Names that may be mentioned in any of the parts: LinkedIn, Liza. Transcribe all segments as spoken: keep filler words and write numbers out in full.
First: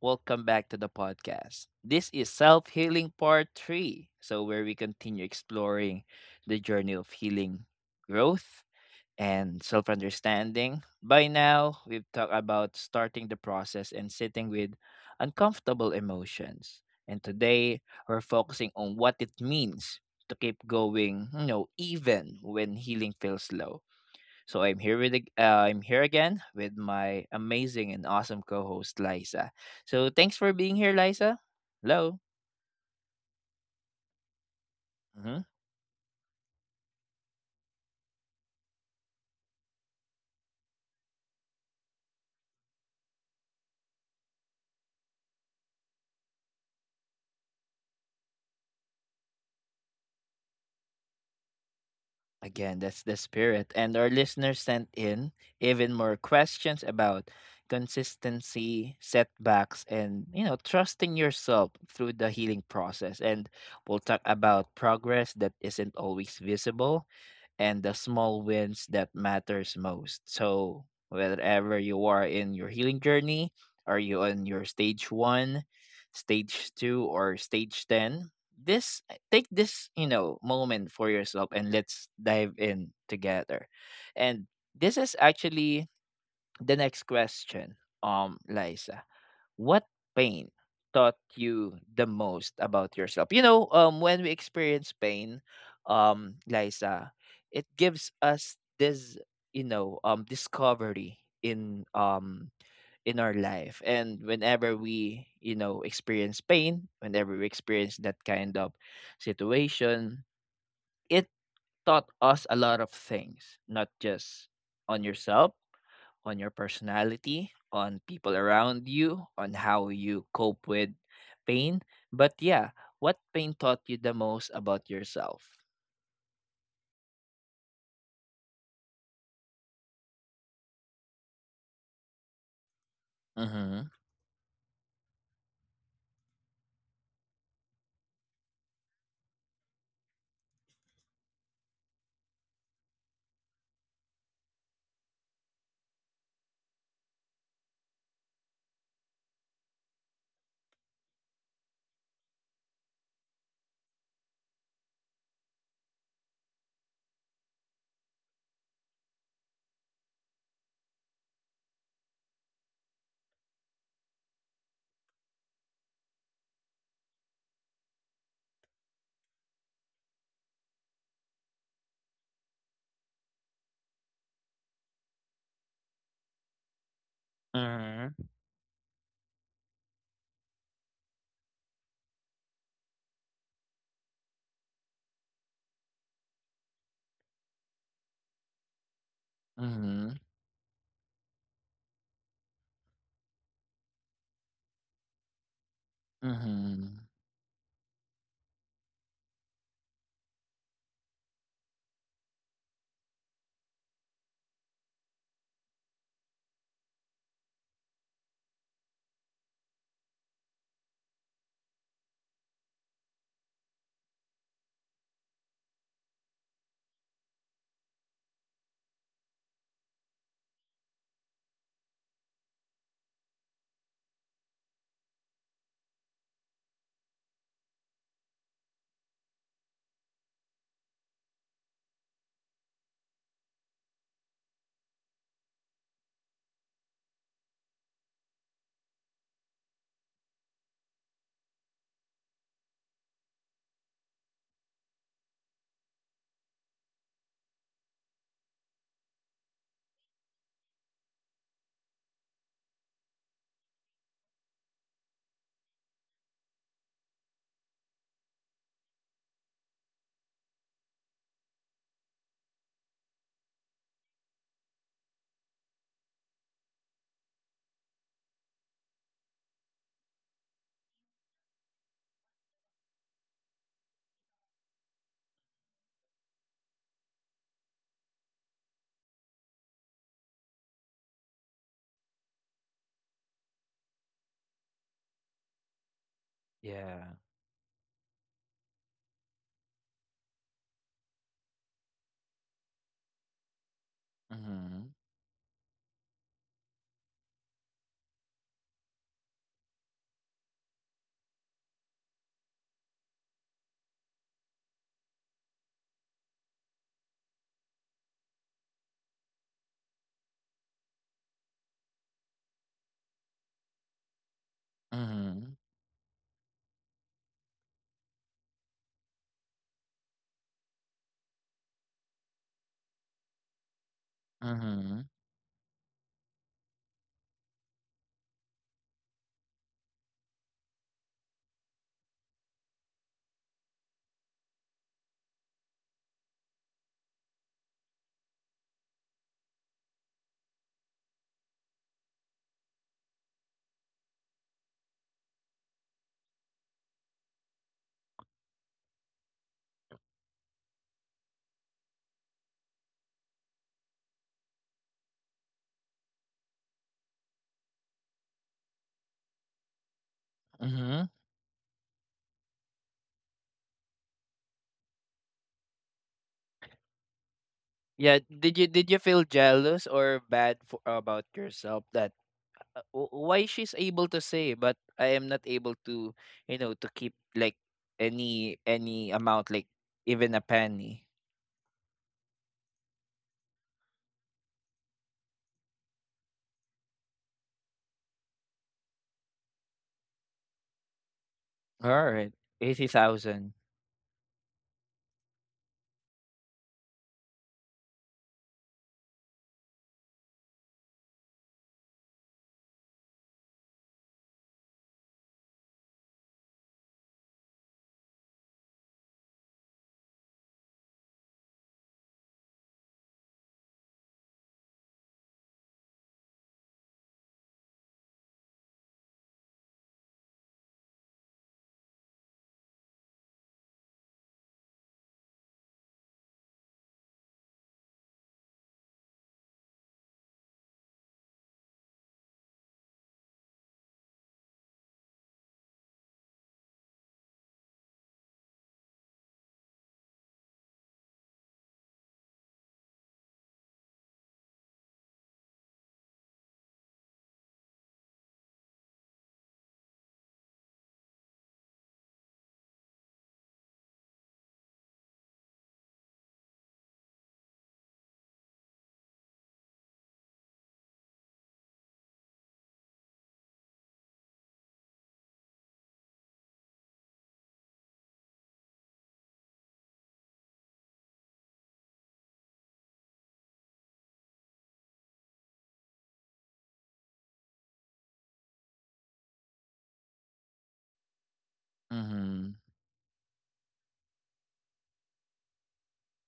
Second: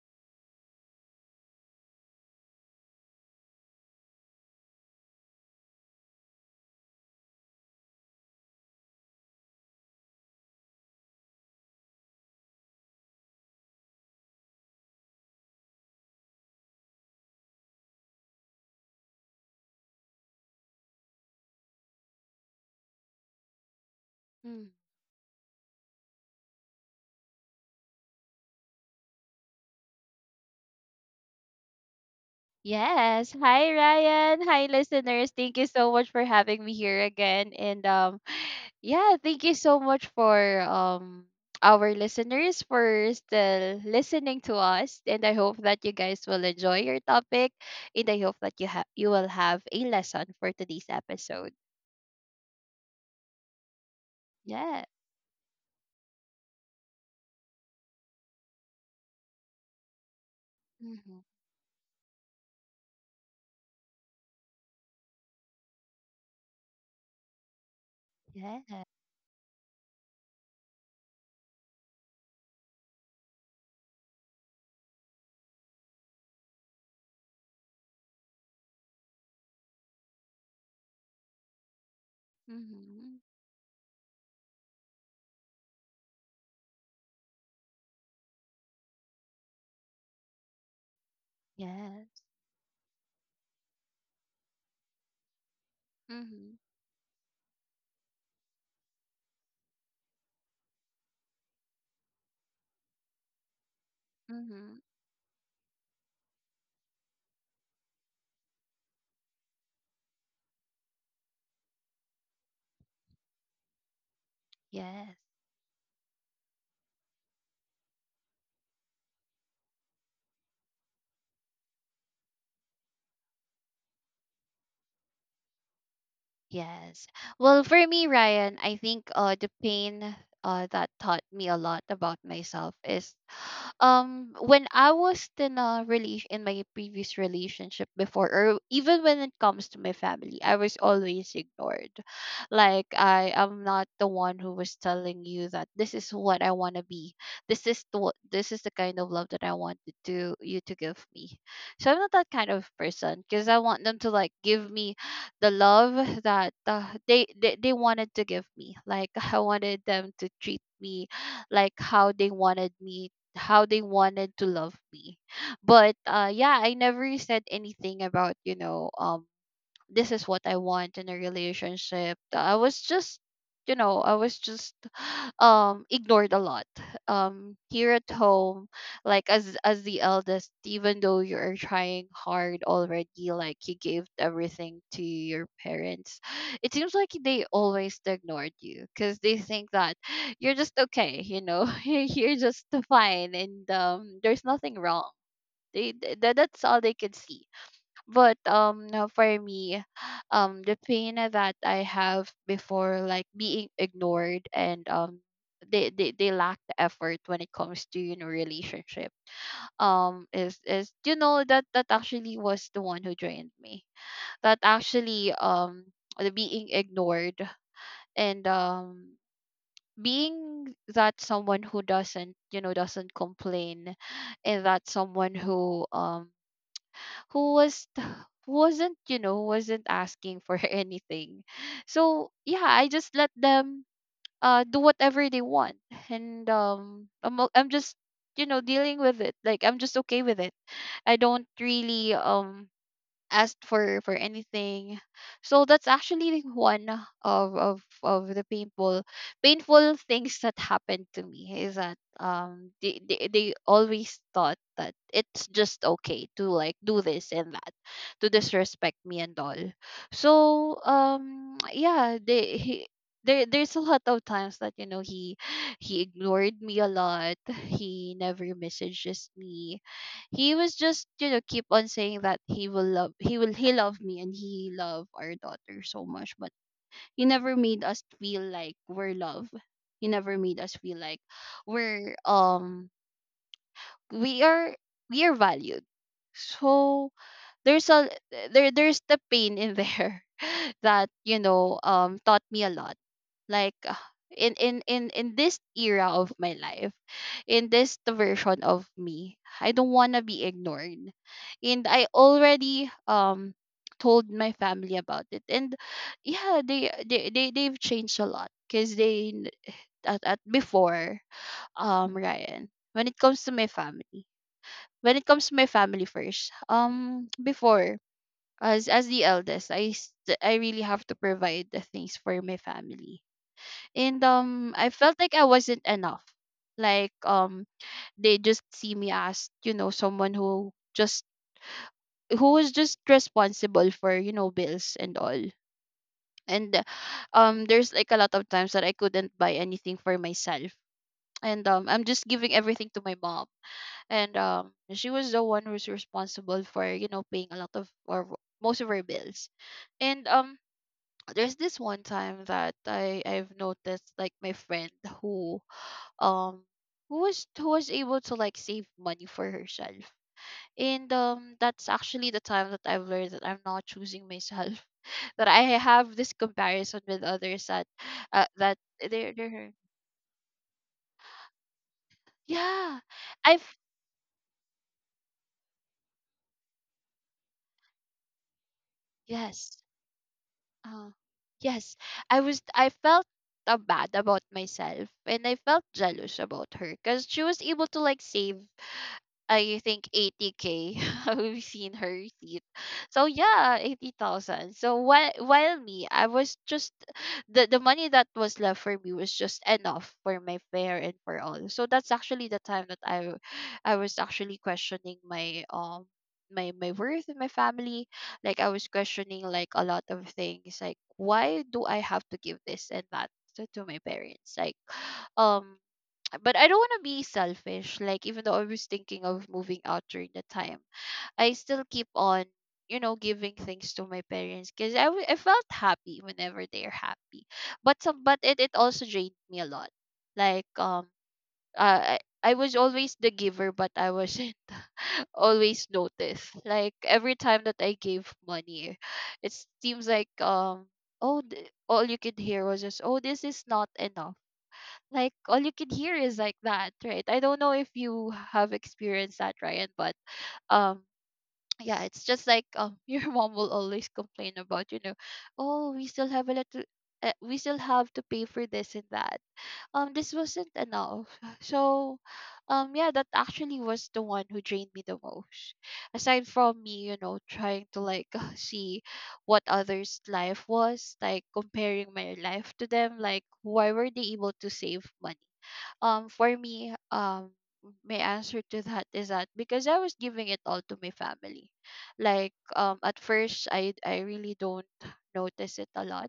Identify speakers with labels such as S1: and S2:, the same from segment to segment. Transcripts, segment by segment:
S1: welcome back to the podcast. This is self healing part three, so where we continue exploring the journey of healing, growth, and self understanding. By now, we've talked about starting the process and sitting with uncomfortable emotions. And today, we're focusing on what it means to keep going, you know, even when healing feels slow. So
S2: Mm.
S1: I'm here with ag- uh, I'm here again with my amazing and awesome co-host Liza. So thanks for being here, Liza. Hello.
S2: Yes. Hi, Ryan. Hi, listeners.
S1: Mhm.
S2: Thank you so much for having me here again. And um, yeah, thank you so much for um our listeners for still listening to us. And I hope that you guys will enjoy your topic. And I hope that you have you will have a lesson for today's episode.
S1: Again, that's the spirit. And our listeners
S2: Yeah.
S1: sent in even more questions about consistency, setbacks, and you know,
S2: Mm-hmm.
S1: trusting yourself through the healing process. And we'll talk about progress that isn't always visible and the small
S2: Yeah.
S1: wins that matters most. So wherever you are in your healing journey, are you on your stage one, stage two, or stage ten? This Take this, you know, moment for yourself and let's dive in
S2: Mm-hmm.
S1: together. And this is actually the next question, um, Liza. What pain taught you the
S2: Yes.
S1: most about yourself? You know, um, when we experience pain, um,
S2: Mm-hmm.
S1: Liza, it gives us this, you know, um, discovery in um in our life. And
S2: Mm-hmm.
S1: whenever we, you know, experience pain, whenever we experience that kind of situation, it taught us a lot of things, not just on
S2: Yes.
S1: yourself, on your personality, on people around you, on how you cope with pain. But yeah, what pain taught you the most about yourself?
S2: Yes. Well, for me, Ryan, I think uh the pain uh that taught me a lot about myself is
S1: Mm-hmm.
S2: um when I was in a relation in my previous relationship before, or even when it comes to my family, I was always ignored. Like, I am not the one who was telling you that this is what I want to be. This is the wha- this is the kind of love that I wanted to you to give me. So I'm not that kind of person, because I want them to like give me the love that uh, they, they they wanted to give me. Like, I wanted them to treat me like how they wanted me, how they wanted to love me, but uh yeah, I never said anything about, you know, um this is what I want in a relationship. I was just, you know, I was just um ignored a lot. Um here at
S1: Mm-hmm.
S2: home, like, as as the eldest, even though you're trying hard already, like you gave everything to your parents, it seems like they always ignored you because they think that
S1: Mm-hmm.
S2: you're just okay, you know, you're just fine and um there's nothing wrong. They, th- that's all they
S1: Mm-hmm.
S2: could see, but um now for me, um the pain that I have before, like being ignored, and um they, they, they lack the effort when it comes to, you know, relationship, um is is, you know, that that actually was the one who drained me, that actually, um the being ignored, and um being that someone who doesn't, you know, doesn't complain, and that someone who um who was wasn't, you know, wasn't asking for anything. So yeah, I just let them uh do whatever they want. And um i'm, o- I'm just, you know, dealing with it, like I'm just okay with it. I don't really um asked for for anything. So that's actually one of of of the painful painful things that happened to me, is that um they, they, they always thought that it's just okay to like do this and that, to disrespect me and all. So um yeah, they he, there, there's a lot of times that, you know, he he ignored me a lot, he never messages me, he was just, you know, keep on saying that he will love he will he love me and he love our daughter so much, but he never made us feel like we're loved, he never made us feel like we're um we are we are valued. So
S1: Yeah.
S2: there's a there there's the pain in there that, you know, um taught me a lot. Like, uh, in in
S1: Mm-hmm.
S2: in in this era of my life, in this version of me, I don't want to be ignored, and I already um told my family about it, and yeah, they they, they they've changed a lot because they n- at, at before, um Ryan, when it comes to my family, when it comes to
S1: Mm-hmm.
S2: my family first, um before, as as the eldest, i s- I really have to provide the things for my family, and um I
S1: Mm-hmm.
S2: felt like I wasn't enough. Like, um they just see me as, you know, someone who just who was just responsible for, you know, bills and all. And uh, um there's like a lot of times that I couldn't buy anything for myself. And um I'm just giving everything to my mom. And um she was the one who's responsible for, you know, paying a lot of, or most of her bills. And um there's this one time that I I've noticed, like, my friend who um who was who was able to like save money for herself.
S1: Mm-hmm.
S2: And um that's actually the time that I've learned that I'm not choosing myself. That I have this comparison with others, that
S1: Yeah,
S2: uh,
S1: did you
S2: that
S1: did you feel
S2: they're they're
S1: jealous or bad for, about yourself that uh,
S2: yeah.
S1: w- why she's
S2: I've
S1: able to say but I am not able to, you know, to keep like any any amount like
S2: yes.
S1: even a penny.
S2: Uh, yes. I was I felt uh, bad about myself, and I felt jealous about her because she was able to like save, I think, eighty k. We've seen her
S1: All right.
S2: receipt. So
S1: eighty thousand.
S2: yeah, eighty thousand. So while while me, I was just the the money that was left for me was just enough for my fare and for all. So that's actually the time that I I was actually questioning my um my my worth and my family. Like, I was questioning like a lot of things. Like, why do I have to give this and that to to my parents? Like, um but I don't want to be selfish. Like, even though I was thinking of moving out during the time, I still keep on, you know, giving things to my parents, because I, w- I felt happy whenever they're happy. But some but it, it also drained me a lot. Like, um uh, I I was always the giver, but I wasn't always noticed. Like, every time that I gave money, it seems like um oh th- all you could hear was just, oh, this is not enough, like, all you can hear is like that, right? I don't know if you have experienced that, Ryan, but um yeah, it's just like, um your mom will always complain about, you know, oh, we still have a lot to uh, we still have to pay for this and that, um this wasn't enough. So um yeah, that actually was the one who drained me the most, aside from me, you know, trying to like see what others life was like, comparing my life to them, like why were they able to save money. um for me, um my answer to that is that because I was giving it all to my family. Like,
S1: Mhm.
S2: um at first, I I really don't notice it a lot,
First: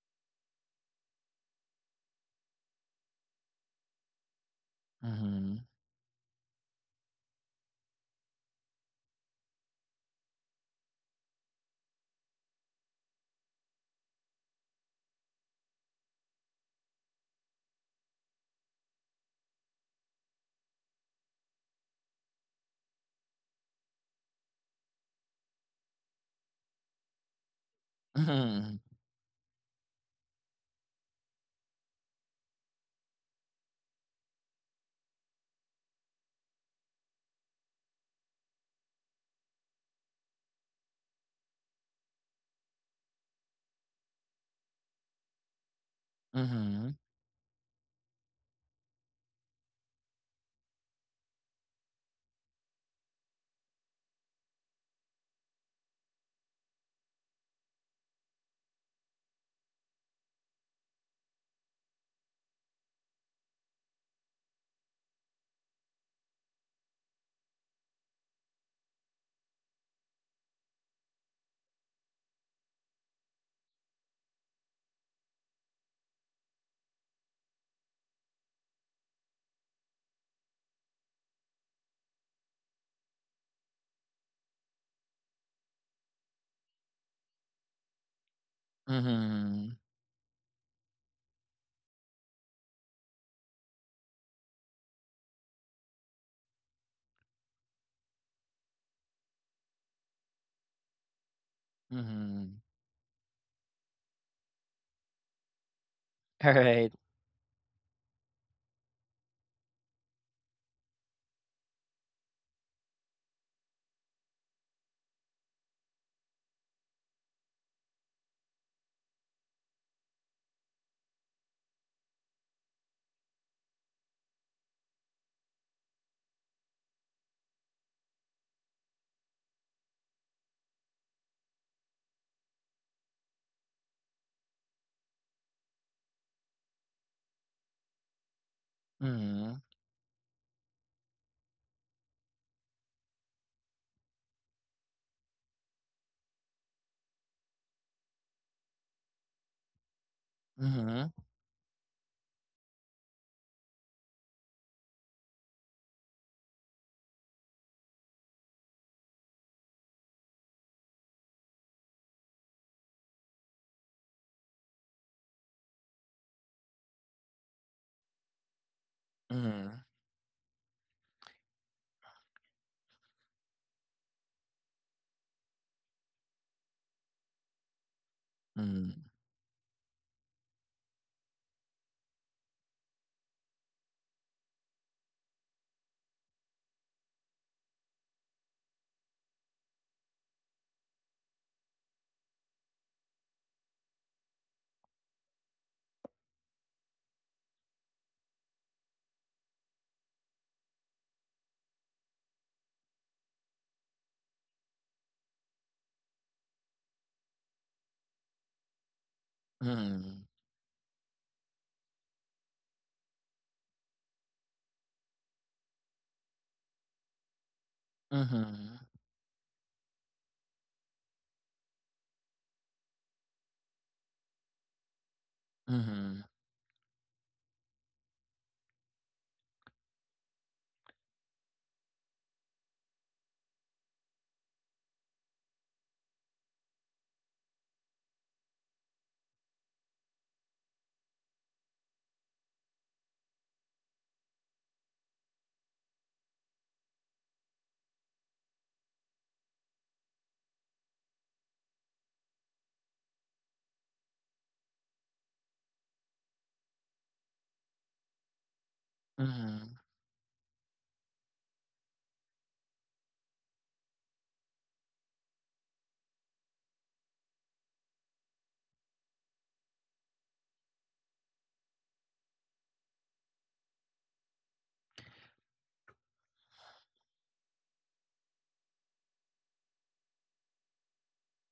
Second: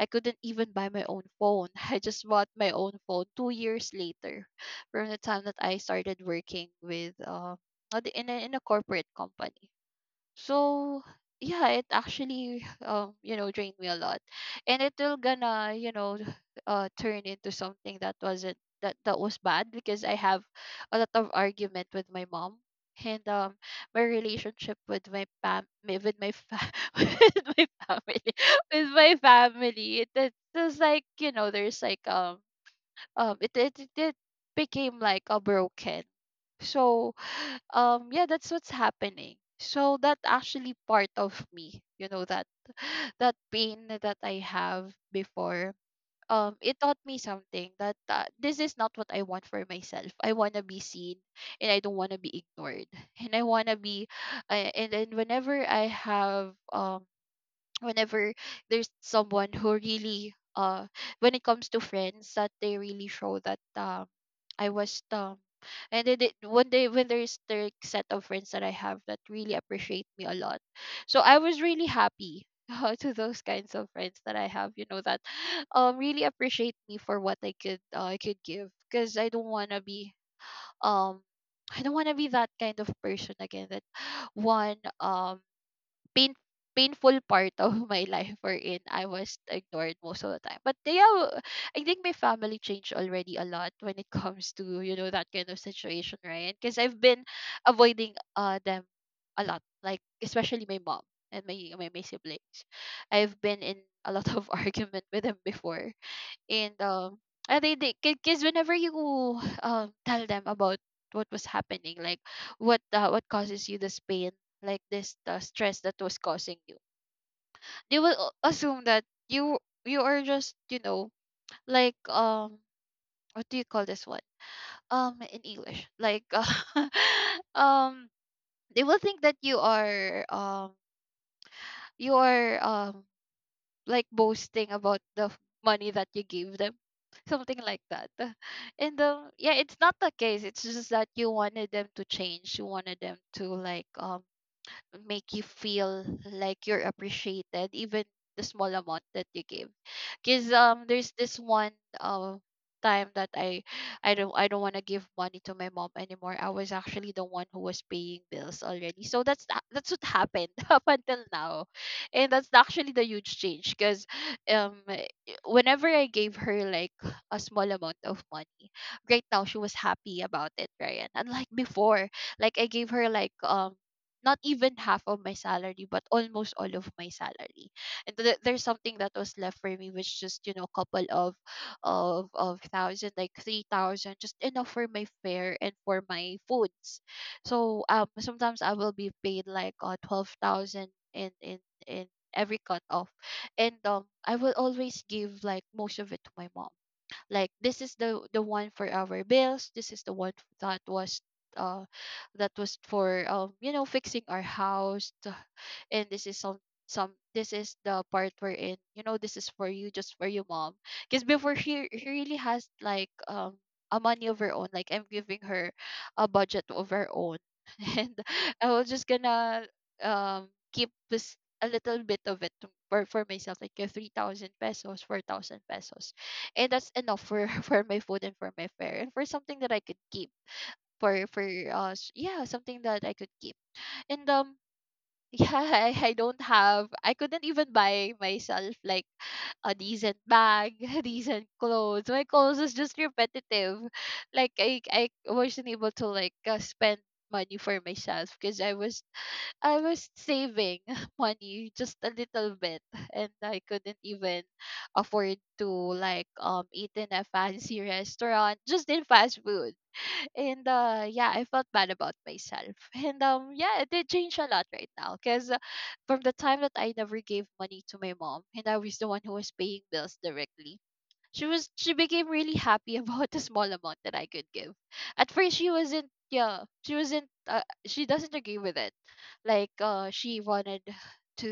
S2: I couldn't even buy my own phone. I just bought my own phone two years later, from the time that
S1: Mhm.
S2: I started working with uh uh, the- in a, in a corporate company. So yeah, it actually um you know, drained me a lot, and it will gonna, you know, uh turn into something that wasn't that that was bad, because I have a lot of argument with my mom, and um my relationship with my fam my- with my fa- with my family,
S1: Mhm.
S2: with my family, it, it was like, you know, there's like um um it it, it it became like a broken. So, um, yeah, that's what's happening. So that actually part of me, you know, that that pain that I have before, um, it
S1: Mhm.
S2: taught me something, that uh, this is not what I want for myself. I want to be seen, and I don't want to be ignored, and I want to be, uh, and and whenever I have um whenever there's someone who really uh when it comes to friends that they really show that um I was um and then they, when they when there's the set of friends that I have that really appreciate me a lot. So I was really happy uh, to those kinds of friends that I have, you know, that um really appreciate me for what I could uh, I could give, because I don't want to be um I don't want to be that kind of person again, that one um pain painful part of my life wherein I was
S1: Mhm.
S2: ignored most of the time. But yeah, w- I think my family changed already a lot when it comes to, you know, that kind of situation, right? Because I've been avoiding uh them a lot, like especially my mom and my, my my siblings.
S1: Mhm.
S2: I've been in a lot of argument with them before.
S1: All
S2: and
S1: right.
S2: um and they they because whenever you um tell them about what was happening, like what uh, what causes you this pain, like this uh, stress that was causing you, they will a- assume that you you are just, you know, like, um what do you call this one, um in English, like uh, um they will think that you are, um you are, um like, boasting about the f- money that you gave them, something like that. and um Yeah,
S1: Mhm.
S2: it's not the case. It's just that you wanted them to change, you wanted them to, like, um make you feel like you're appreciated even the small amount that you give. Because um there's
S1: Mhm.
S2: this one uh, time that i i don't, i don't want to give money to my mom anymore. I was actually the one who was paying bills already, so that's tha- that's what happened up until now. And that's actually the huge change because um eh, whenever I gave her, like, a small amount of money right now, she was
S1: Mhm.
S2: happy about it, right, unlike before. Like, I gave her, like, um not even half of my salary, but almost all of my salary. And th- there's something
S1: Mhm.
S2: that was left for me, which just, you know, a couple of of of thousand, like three thousand, just enough for my fare and for my foods. So um sometimes I will be paid like uh, twelve thousand in in in every cut off. And um I will always give, like, most of it to my mom. Like, this is the the one for our bills, this is the one that was uh that was for, um you know, fixing our house, t- and this is some, some this is the part we're in, you know, this is for you, just for you, mom. Because before, she, she really has, like, um a money of her own, like I'm giving her a budget of her own. And I
S1: Mhm.
S2: was just gonna um keep this, a little bit of it to- for, for myself, like uh, three thousand pesos, four thousand pesos.
S1: Mhm.
S2: And that's enough for for my food and for my fare and for something that I could keep, for for uh s- yeah, something that I could keep. And um Yeah, I, I don't have, I couldn't even buy myself like a decent bag, decent clothes. My clothes is just repetitive. Like, I I wasn't able to, like, uh, spend money for myself because I was, I was saving money just a little bit. And I couldn't even afford to, like, um eat in a fancy restaurant, just in fast food.
S1: Mhm.
S2: And uh yeah, I felt bad about myself. And um yeah, it did change a lot right now because uh, from the time that I never gave money to my mom and I was the one who was paying bills directly, she was, she became really happy about the small amount that I could give. At first she wasn't, yeah, she wasn't, uh, she doesn't agree with it. Like, uh she wanted to,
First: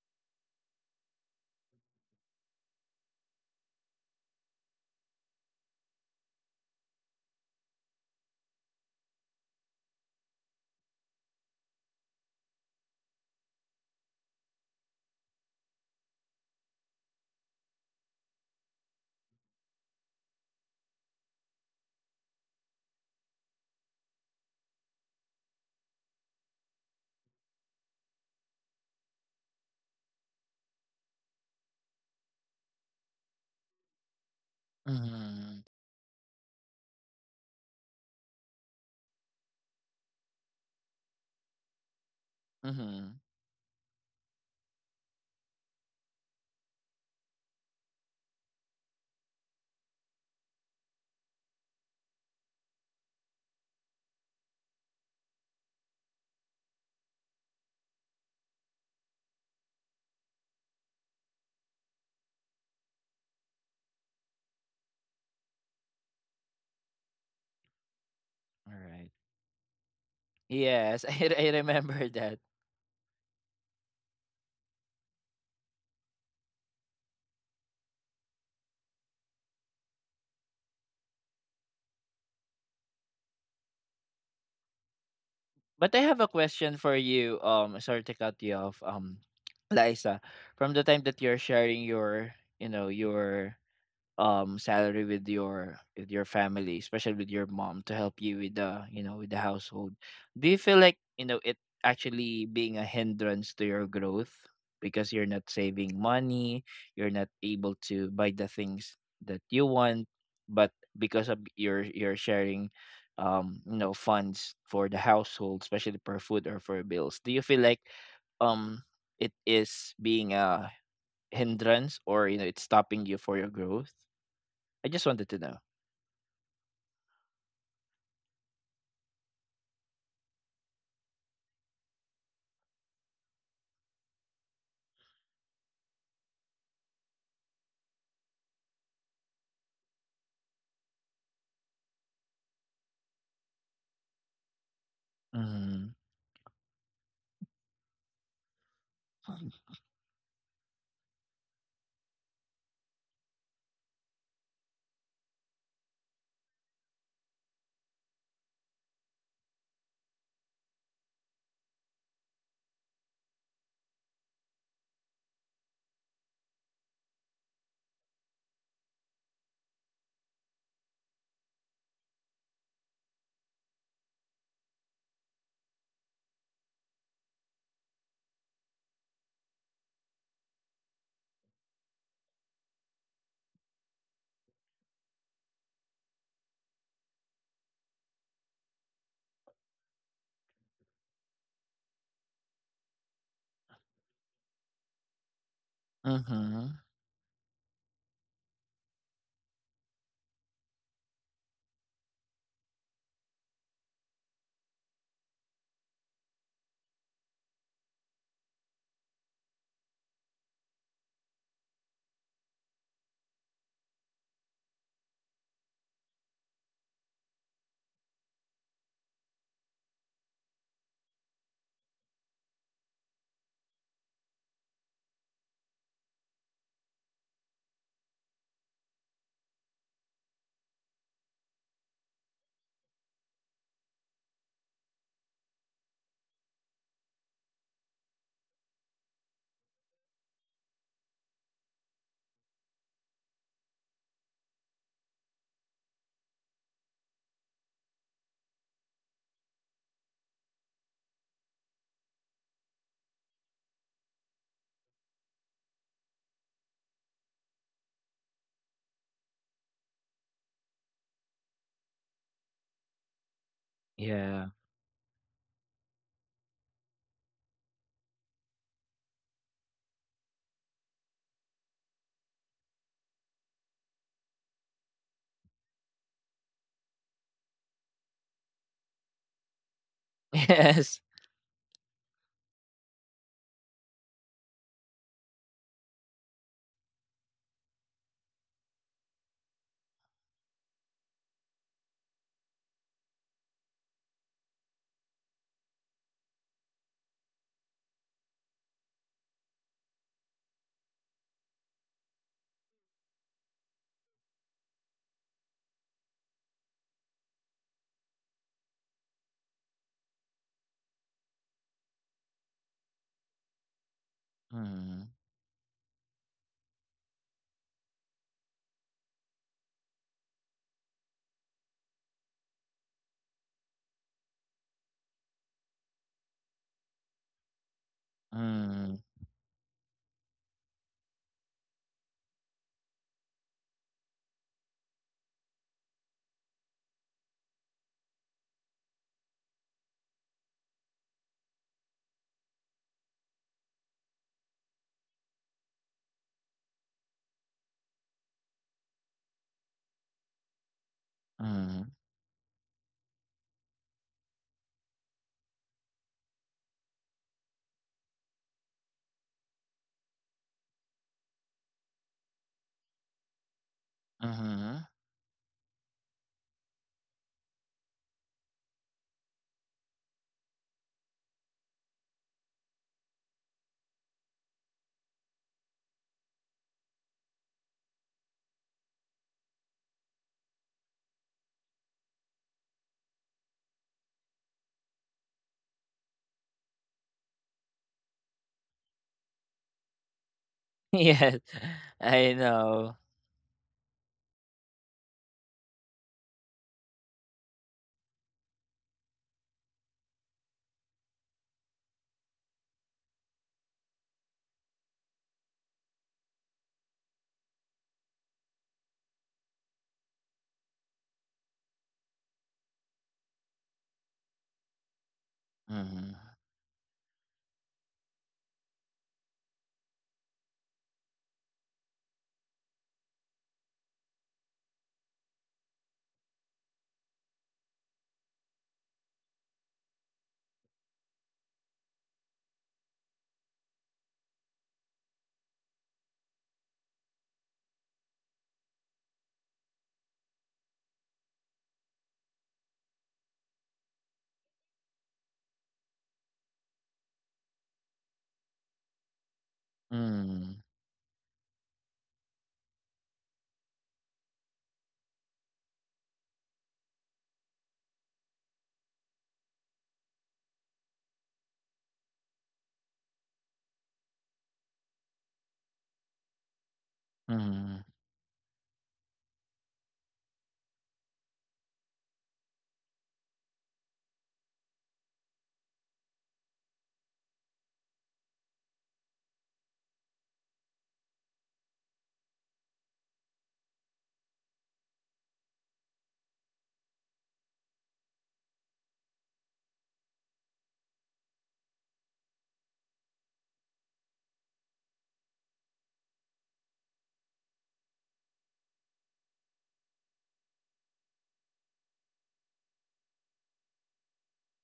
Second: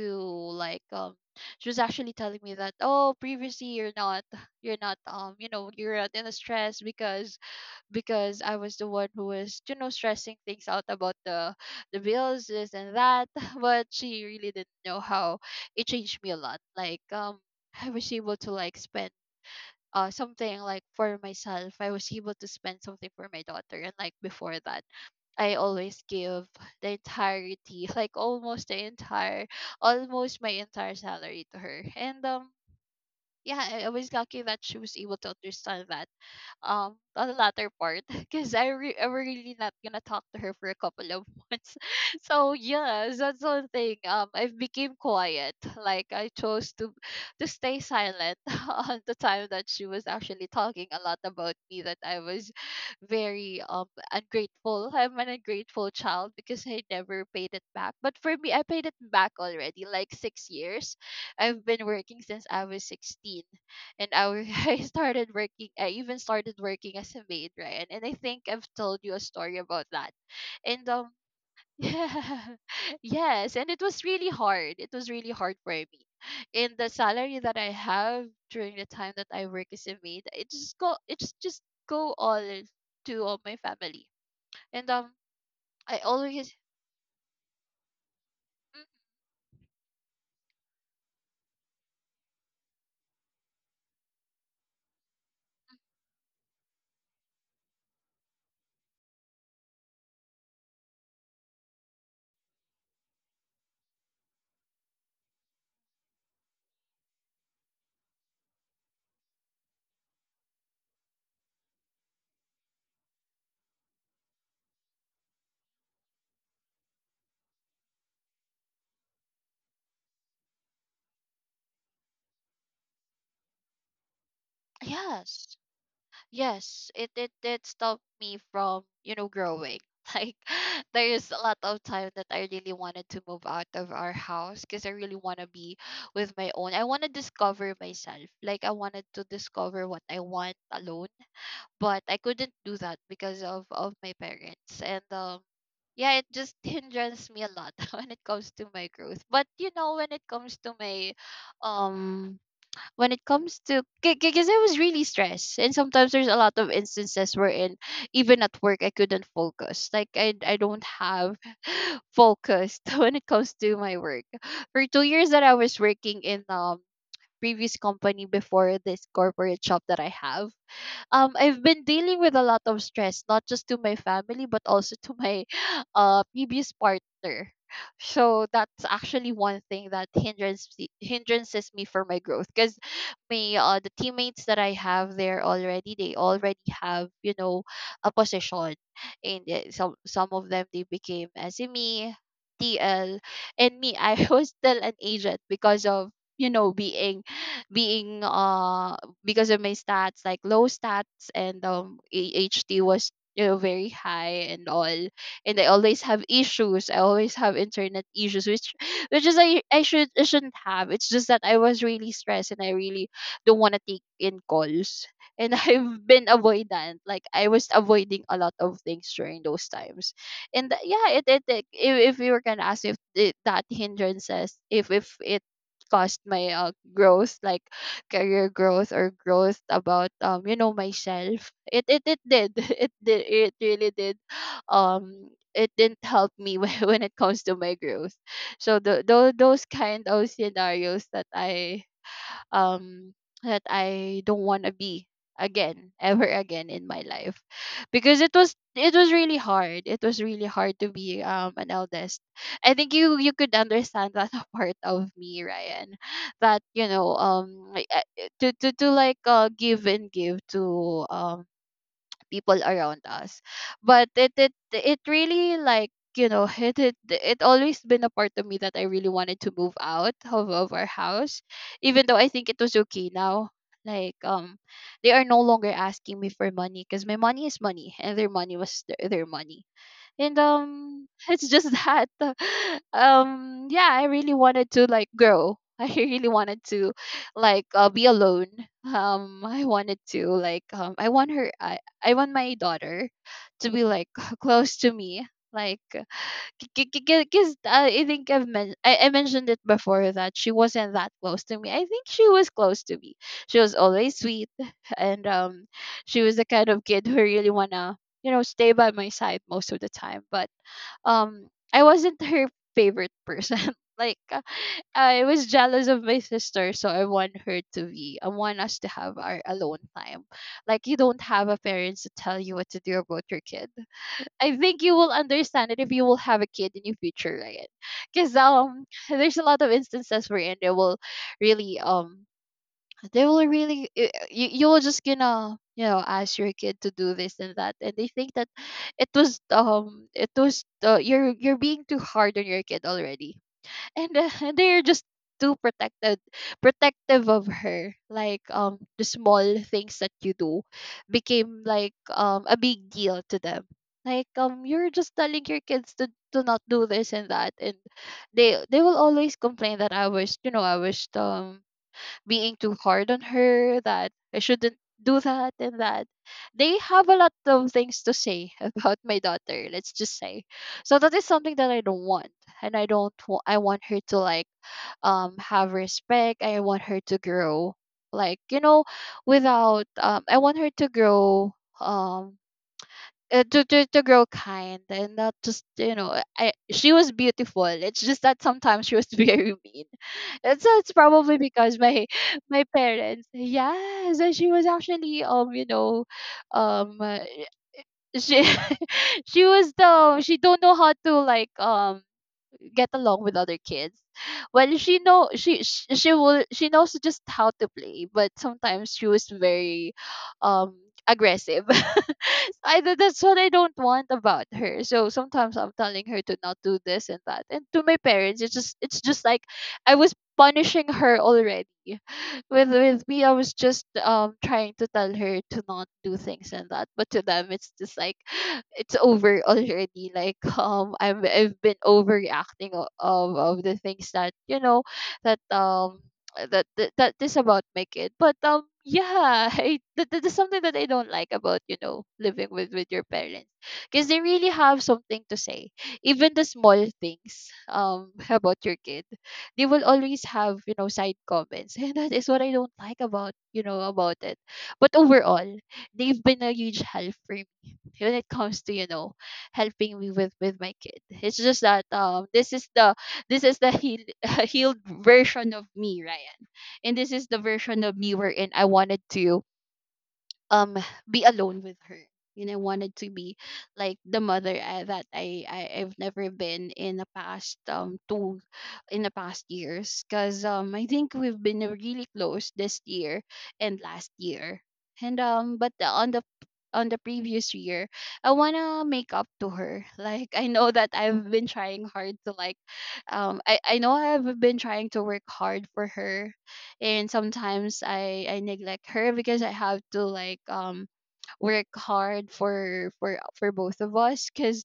S2: like, um she was actually telling me that, oh, previously you're not, you're not, um you know, you're not in a stress because because I was the one who was, you know, stressing things out about the the bills, this and that. But she really didn't know how it changed me a lot, like um I was able to, like, spend uh something, like for myself. I was able to spend something for my daughter. And like before that, I always give the entirety like almost the entire, almost my entire salary to her. And um Yeah, i I was lucky that she was able to
S1: Mhm.
S2: understand that um on the latter part because I re- I'm really not gonna talk to her for a couple of months. So
S1: Mhm.
S2: yes, that's one thing. Um, I became quiet. Like, I chose to to stay silent on the time that she was actually talking a lot about me. That I was very um ungrateful. I'm an ungrateful child because I never paid it back. But for me, I paid it back already. Like, six years, I've been working since I was sixteen. And I, w- I started working, I even started working as a maid, right? And I think I've
S1: All
S2: told
S1: right.
S2: you a story about that. And
S1: Yes,
S2: um
S1: I I remember that.
S2: yeah. Yes, and it was really hard. It was really hard for me. And the salary that I have during the time that I work as a maid, it just go it's just go all to all my family. And um
S1: But
S2: I
S1: I have a
S2: always
S1: question for you. Um, sorry to cut you off.
S2: Mm,
S1: Um, Liza, from the time that you're sharing your, you know, your um salary with your with your family, especially with your mom, to help you with the, you know, with the household, do you feel like, you know, it actually being a hindrance to your growth because you're not saving money, you're not able to buy the things that you want, but because of your your sharing, um you know, funds for the household, especially for food or for bills, do you feel like um it is being a hindrance, or you know, it's stopping you for your growth? I just wanted to know.
S2: yes. Yes, it it did stop me from, you know, growing. Like, there's a lot of time that I really wanted to move out of our house because I really want to be with my own. I want to discover myself. Like, I wanted to discover what I want alone, but I couldn't do that because of of my parents. And um
S1: Mhm.
S2: yeah, it just hinders me a lot when it comes to my growth. But you know, when it comes to my um when it comes to, because I was really stressed, and sometimes there's a lot of instances wherein even at work I couldn't focus. Like, I I don't have focus when it comes to my work. For two years that I was working in um previous company before this corporate job that I have, um I've been dealing with a lot of stress, not just to my family but also to my uh previous partner. So that's actually one thing that hindrance hindrances me for my growth. Because me uh the teammates that I have there already, they already have, you know, a position. And uh, some some of them, they became S M E, T L, and me, I was still an agent because of, you know,
S1: Mhm.
S2: being, being uh because of my stats, like low stats. And um A H T was, you know, very high and all. And I always have issues. I always have internet issues, which which is, I I should I shouldn't have. It's just that I was really stressed and I really don't want to take in calls. And I've been avoidant. Like, I was avoiding a lot of things during those times. and th- yeah, it, it, it, if, if you were gonna ask if it, that hindrances, if if it caused my uh, growth, like career growth or growth about, um you know, myself, it it it did, it did it really did, um it didn't help me when when it comes to my growth. So the, those those kind of scenarios that i um that I don't want to be again, ever again in my life. Because it was, it was really hard, it was really hard to be um an eldest. I think you you could understand that part of me, Ryan. That, you know, um like, uh, to to to like uh give and give to um people around us. But it
S1: Yeah.
S2: it it really like, you know, it it it always been a part of me that I really wanted to move out of, of our house, even though I think it was okay now. Like, um they are no longer asking me for money because my money is money and their money was their, their money. And
S1: Yes.
S2: um It's just that um yeah, I really wanted to, like, grow. I really wanted to like uh, be alone. um I wanted to like um I want her I I want my daughter to be like close to me. Like, because I think I've men- I, I mentioned it before that she wasn't that close to me. I think she was close to me. She was always sweet, and um, she was the kind of kid who really wanna, you know, stay by my side most of the time. But um, I wasn't her favorite person. Like, uh,
S1: Mhm.
S2: I was jealous of my sister, so I want her to be. I want us to have our alone time. Like, you don't have a parents to tell you what to do about your kid. I think you will understand it if you will have a kid in your future, right? Because um,
S1: Mhm.
S2: there's a lot of instances wherein they will really um, they will really eh, you you will just gonna, you know, ask your kid to do this and that, and they think that it was, um it was, uh, you're you're being too hard on your kid already. And uh, they're just too protected protective of her. Like, um the small things that you do became
S1: Mhm.
S2: like um a big deal to them. Like, um you're just telling your kids to, to not do this and that. And they they will always complain that I was, you know, I was um being too hard on her, that I shouldn't
S1: Mhm.
S2: do that and that. They have a lot of things to say about my daughter, let's just say. So that is something that I don't want. And I don't wa- I want her to, like, um have respect. I want her to grow, like, you know, without um I want her to grow um uh, to, to to grow kind, and not just, you know, I, she was beautiful. It's just that sometimes she was very mean. And so it's probably
S1: Yes.
S2: because my
S1: I
S2: my
S1: know.
S2: parents yes, and she was actually um you know um uh, she she was the she don't know how to like um get along with other kids. Well, she know she she, she will she knows just how to play, but sometimes she was very um aggressive. So I th- that's what I don't want about her. So sometimes I'm telling
S1: Mhm.
S2: her to not do this and that. And to my parents, it's just it's just like I was punishing her already with with me, I was just um trying to tell her to not do things and that, but to them, it's just like it's over already. Like um, I'm I've been overreacting o- of of the things that you know that um that that, that is about my kid, but um. Yeah, I, that, that is something that I don't like about, you know, living with, with your parents. Because they really have something to say. Even the small things um about your kid they will always have,
S1: Mhm.
S2: you know, side comments and that is what I don't like about, you know, about it. But overall they've been a huge help for me when it comes to, you know, helping me with with my kid. It's just that um this is the this is the heal, healed version of me, Ryan. And this is the version
S1: Mhm.
S2: of me wherein I wanted to um be alone with her. And I wanted to be like the mother I, that I, I I've never been in the past um two in the past years, because um I think we've been really close this year and last year. And um, but the- on the on the previous year I want to make up to her. Like I know that I've been trying hard to like um I, I know I've been trying to work hard for her. And sometimes I I neglect her because I have to like um work hard for for for both of us, because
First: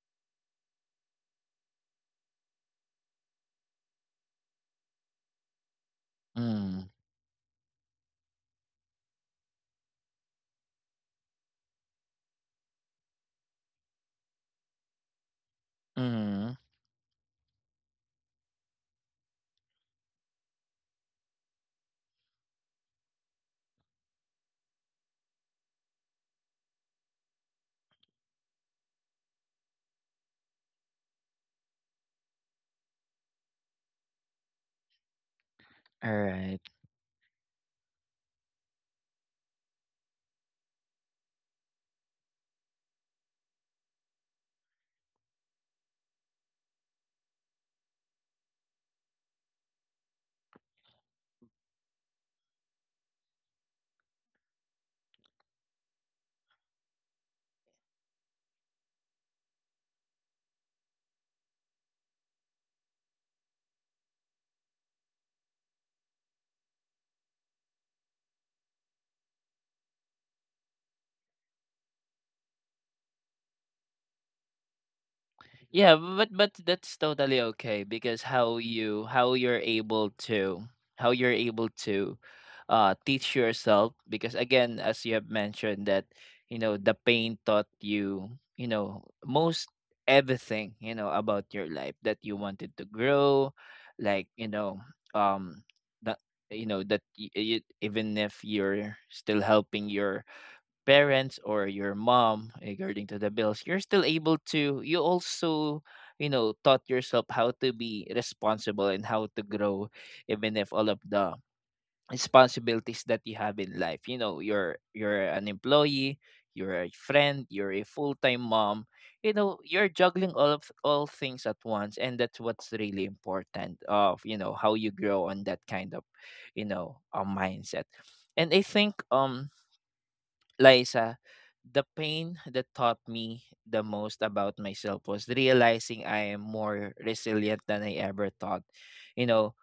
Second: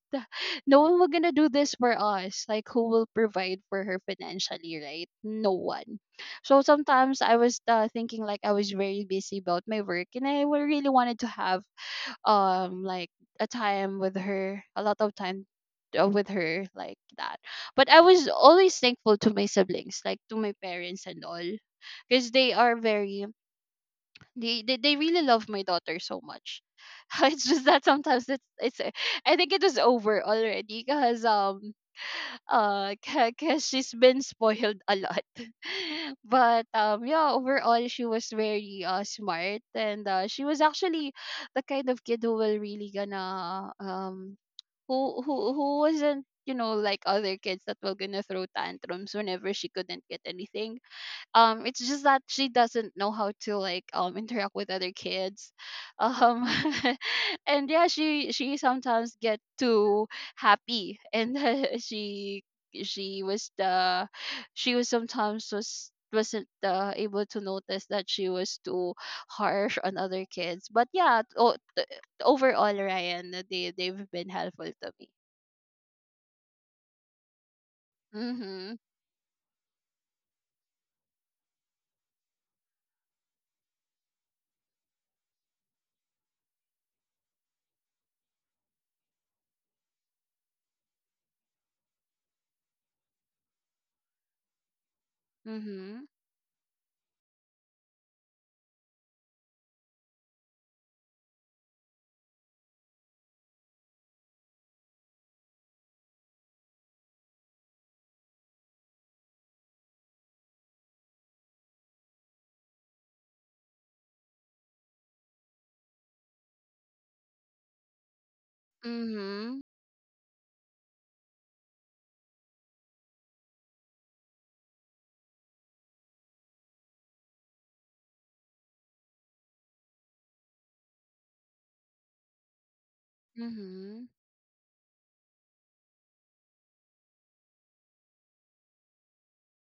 S2: no one will gonna do this for us. Like who will provide for her financially, right? No one. So
S1: Mhm.
S2: sometimes I was uh, thinking, like I was very busy about my work and I wa- really wanted to have um like a time with her, a lot of time uh, with
S1: Mhm.
S2: her like that. But I was always thankful to my siblings, like to my parents and all, because they are very, they, they they really love my daughter so much. It's just that sometimes it's it's uh, I think it was over already, because um uh because she's been spoiled a lot.
S1: Alright.
S2: But um, yeah, overall she was very uh smart. And uh, she was actually the kind of kid who will really gonna um who who who wasn't, you know, like other kids that were gonna throw tantrums whenever she couldn't get anything. Um it's just that she doesn't know how to like um interact with other kids. Um and yeah, she she sometimes get too happy and she she was the she was sometimes was wasn't uh, able to notice that she was too harsh on other kids. But yeah, o- t- overall, Ryan, they they've been helpful to me.
S1: Yeah, but but that's totally okay because how
S2: Mhm.
S1: you how you're able to how you're able to uh teach yourself, because again, as you have mentioned that, you know, the pain taught you, you know, most everything you know about your life, that you wanted to grow, like, you know, um
S2: Mhm.
S1: that you know that y- y- even if you're still helping your parents or your mom regarding to the bills, you're still able to, you also, you know, taught yourself how to be responsible and how to grow, even if all of the responsibilities that you have in life, you know, you're you're an employee, you're a friend, you're a full-time mom, you
S2: Mhm.
S1: know, you're juggling all of all things at once, and that's what's really important of you know how you grow on that kind of, you know, a mindset. And I think, um Liza, the pain that taught me the
S2: Mhm.
S1: most about myself was realizing I am more resilient than I ever thought. You know,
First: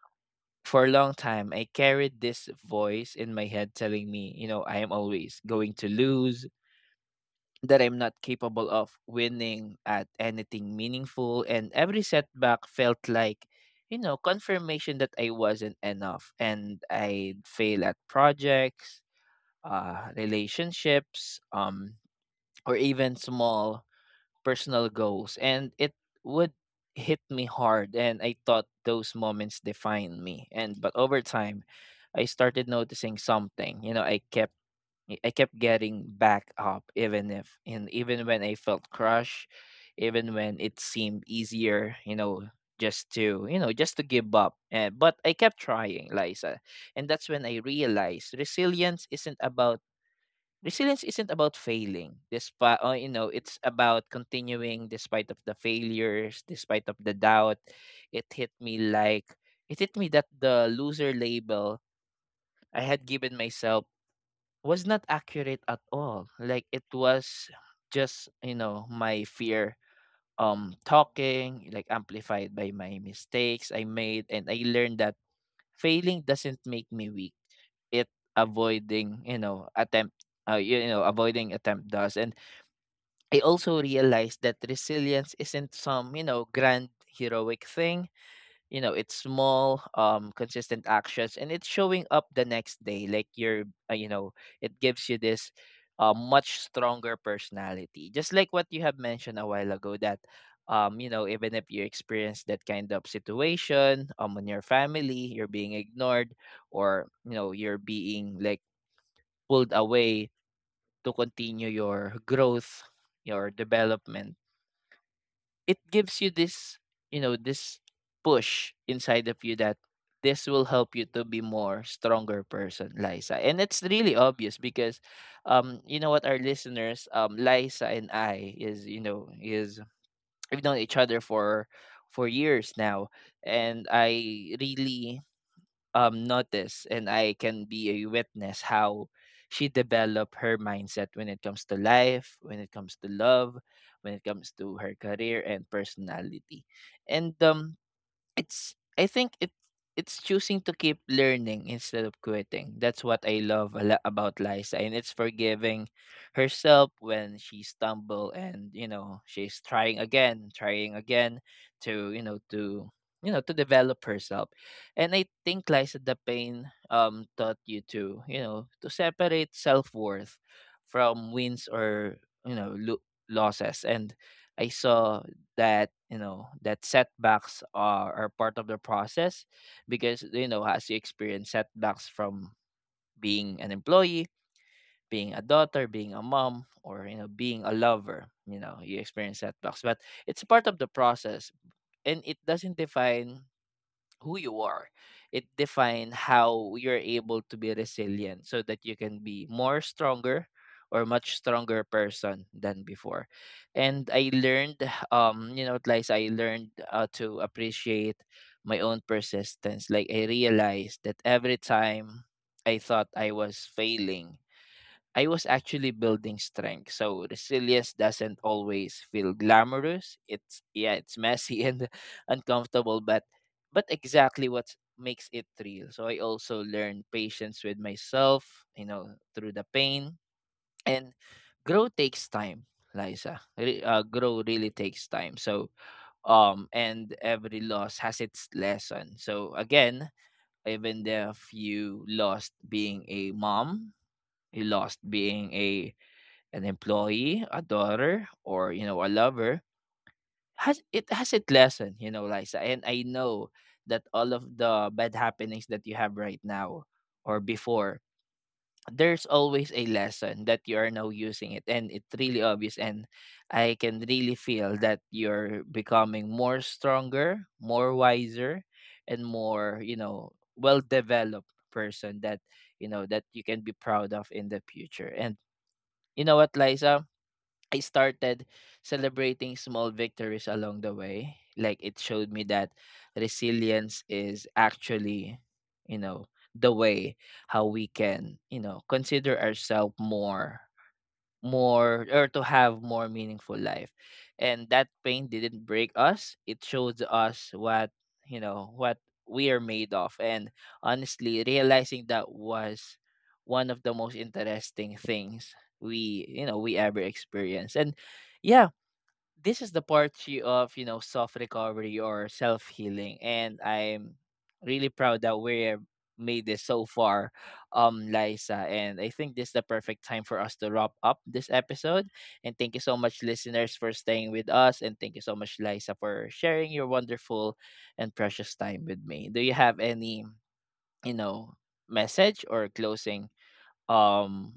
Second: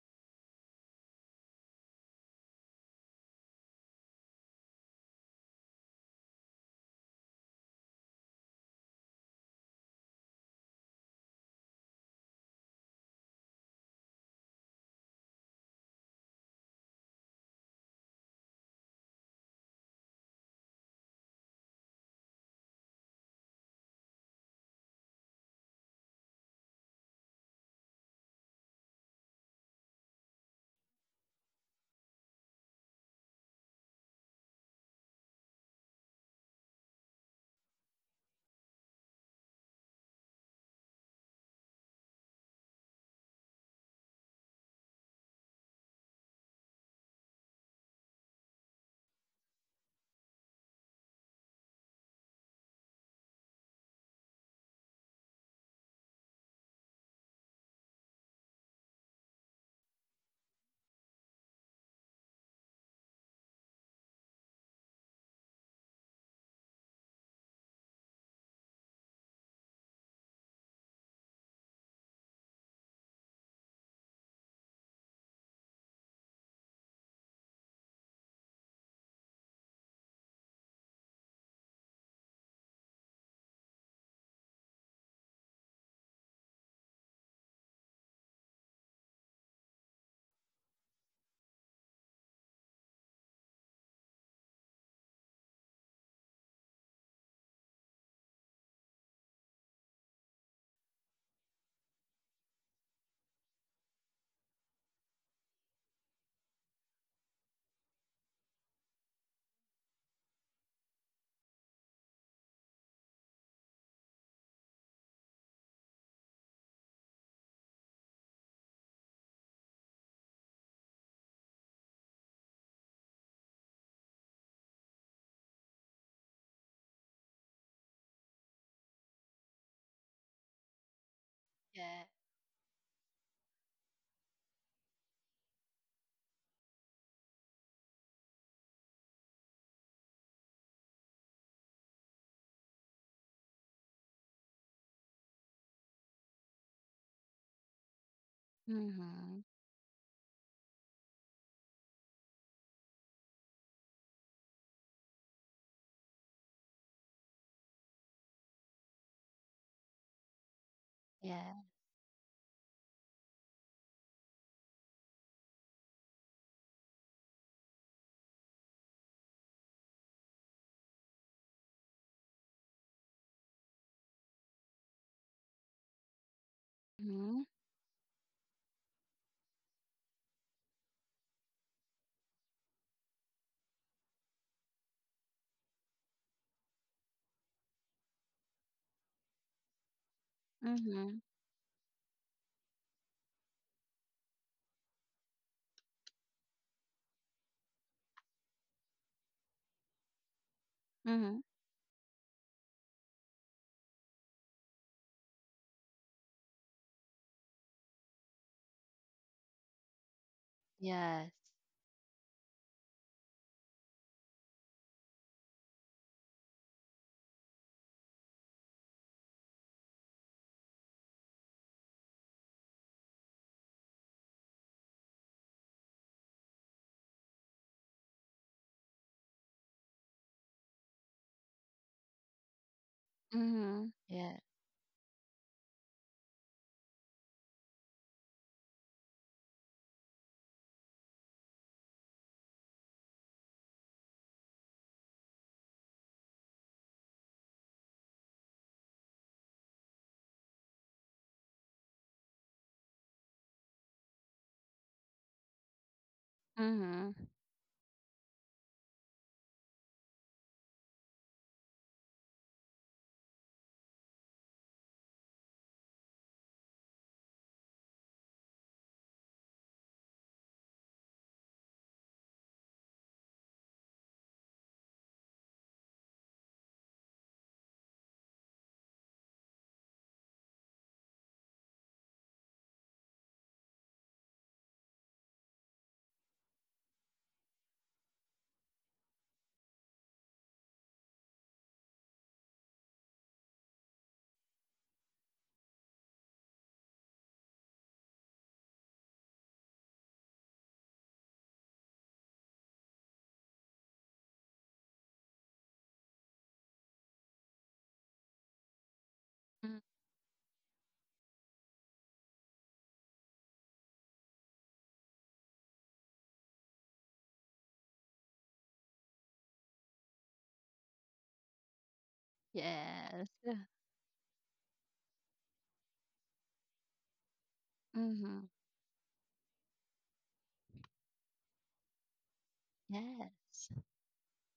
S1: for a long time, I carried this voice in my head telling me, you know, I am always going to lose, that I'm not capable of winning at anything meaningful. And every setback felt like, you know, confirmation that I wasn't enough, and I'd fail at projects, uh, relationships, um, or even small personal goals, and it would hit me hard, and I thought those moments defined me. And but over time I started noticing something. You know, i kept I kept getting back up, even if and even when I felt crushed, even when it seemed easier, you know, just to, you know, just to give up. And but I kept trying, Liza. And that's when I realized resilience isn't about— Resilience isn't about failing, despite or, you know, it's about continuing despite of the failures, despite of the doubt. It hit me like it hit me that the loser label I had given myself was not accurate at all. Like it was just, you know, my fear um talking, like amplified by my mistakes I made. And I learned that failing doesn't make me weak. It Avoiding, you know, attempt, uh, you know, avoiding attempt does. And I also realized that resilience isn't some, you know, grand heroic thing. You know, it's small, um, consistent actions, and it's showing up the next day. Like you're, uh, you know, it gives you this uh, much stronger personality. Just like what you have mentioned a while ago, that, um, you know, even if you experience that kind of situation, um, in your family, you're being ignored, or you know, you're being like pulled away to continue your growth, your development, it gives you this, you know, this push inside of you, that this will help you to be more stronger person, Liza. And it's really obvious because um you know what, our listeners, um Liza and I is, you know, is we've known each other for
S2: Yeah.
S1: for years now, and I really um, notice, and I can be a witness how she developed her mindset when it comes to life, when it comes to love, when it comes to her career and personality. And um, it's, I think
S2: Mhm.
S1: it it's choosing to keep learning instead of quitting. That's what I love a lot about Liza. And it's forgiving herself when she stumble, and you know, she's trying again, trying again
S2: Yeah.
S1: to you know to you know to develop herself. And I think, Liza, the pain um taught you to, you know, to separate self worth from wins or, you know, lo- losses. And I saw that, you know, that
S2: Mhm,
S1: setbacks are, are part of the process, because, you know, as you experience setbacks from being an employee, being a daughter, being a mom, or you know, being a lover, you know, you experience setbacks, but it's part of the
S2: mhm,
S1: process, and it doesn't define who you are. It define how you're able to be resilient, so that you can be more stronger or much
S2: mhm.
S1: stronger person than before. And I learned, um you know, like I learned, uh, to appreciate my own persistence. Like I realized that
S2: Yes.
S1: every time I thought I was failing, I was actually building strength. So resilience doesn't always feel glamorous. It's yeah, it's messy and uncomfortable, but but exactly what makes it real. So I also learned patience with myself, you know, through the pain. And grow takes time, Liza. Re-
S2: Mhm.
S1: uh, grow
S2: Yeah.
S1: really takes time. So um and every loss has its lesson. So again, even if you lost being a mom, you lost being a an employee, a daughter, or you know, a lover, has it has its lesson, you know, Liza. And I know that all of the bad happenings that you have right now
S2: Mhm.
S1: or before, there's always a lesson that you are now using it, and it's really obvious. And I can really feel that you're becoming more stronger, more wiser, and more, you know, well developed person that, you know, that you can be proud of in the future. And you know what, Liza? I started celebrating small victories along the way. Like it showed me that resilience is actually, you know, the way how we can, you know, consider ourselves more more, or to have more meaningful life, and that pain didn't break us, it shows us what, you know, what we are made of. And honestly, realizing that was one of the most interesting things we, you know, we ever experienced. And yeah, this is the
S2: Mm.
S1: part y- of, you know, self recovery or self healing, and I'm really proud that we have made this so far, um Liza. And I think this is the perfect time for us to wrap up this episode, and thank you so much
S2: Yes.
S1: listeners for staying with us, and thank you so much Liza for sharing your wonderful and
S2: Mhm.
S1: precious time with me. Do you have any, you know, message or closing,
S2: Yes.
S1: um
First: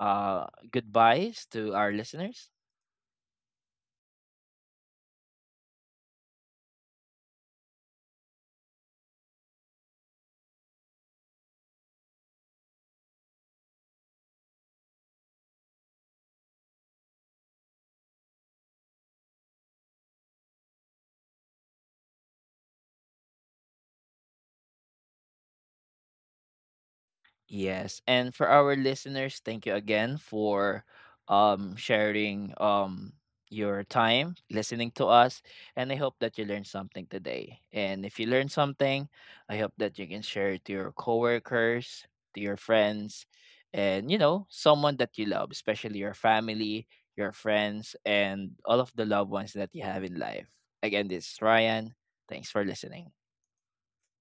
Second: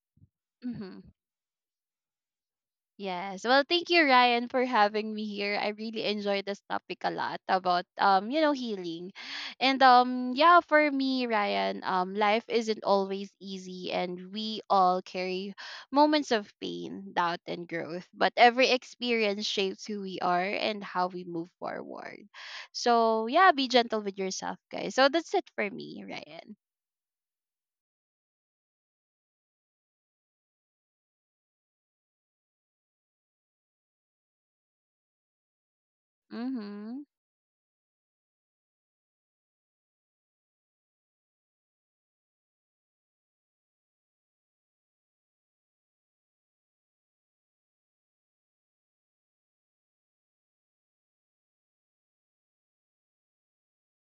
S1: uh
S2: Mhm.
S1: goodbyes to our listeners?
S2: Yes. Well, thank you, Ryan, for having me here. I really enjoyed this topic a lot about, um, you know, healing. And um, yeah, for me, Ryan, um life isn't always easy and we all carry moments of pain, doubt and growth, but every experience shapes who we are and how we move forward. So yeah, be gentle with yourself, guys. So that's it for me, Ryan.
S1: Yes. And for our listeners, thank you again for um sharing um your time listening to us. And I hope that you learned something
S2: Mhm.
S1: today. And if you learned something, I hope that you can share it to your coworkers, to your friends, and you know, someone that you love, especially your family, your friends, and all of the loved ones that you have in life. Again, this is Ryan. Thanks for listening.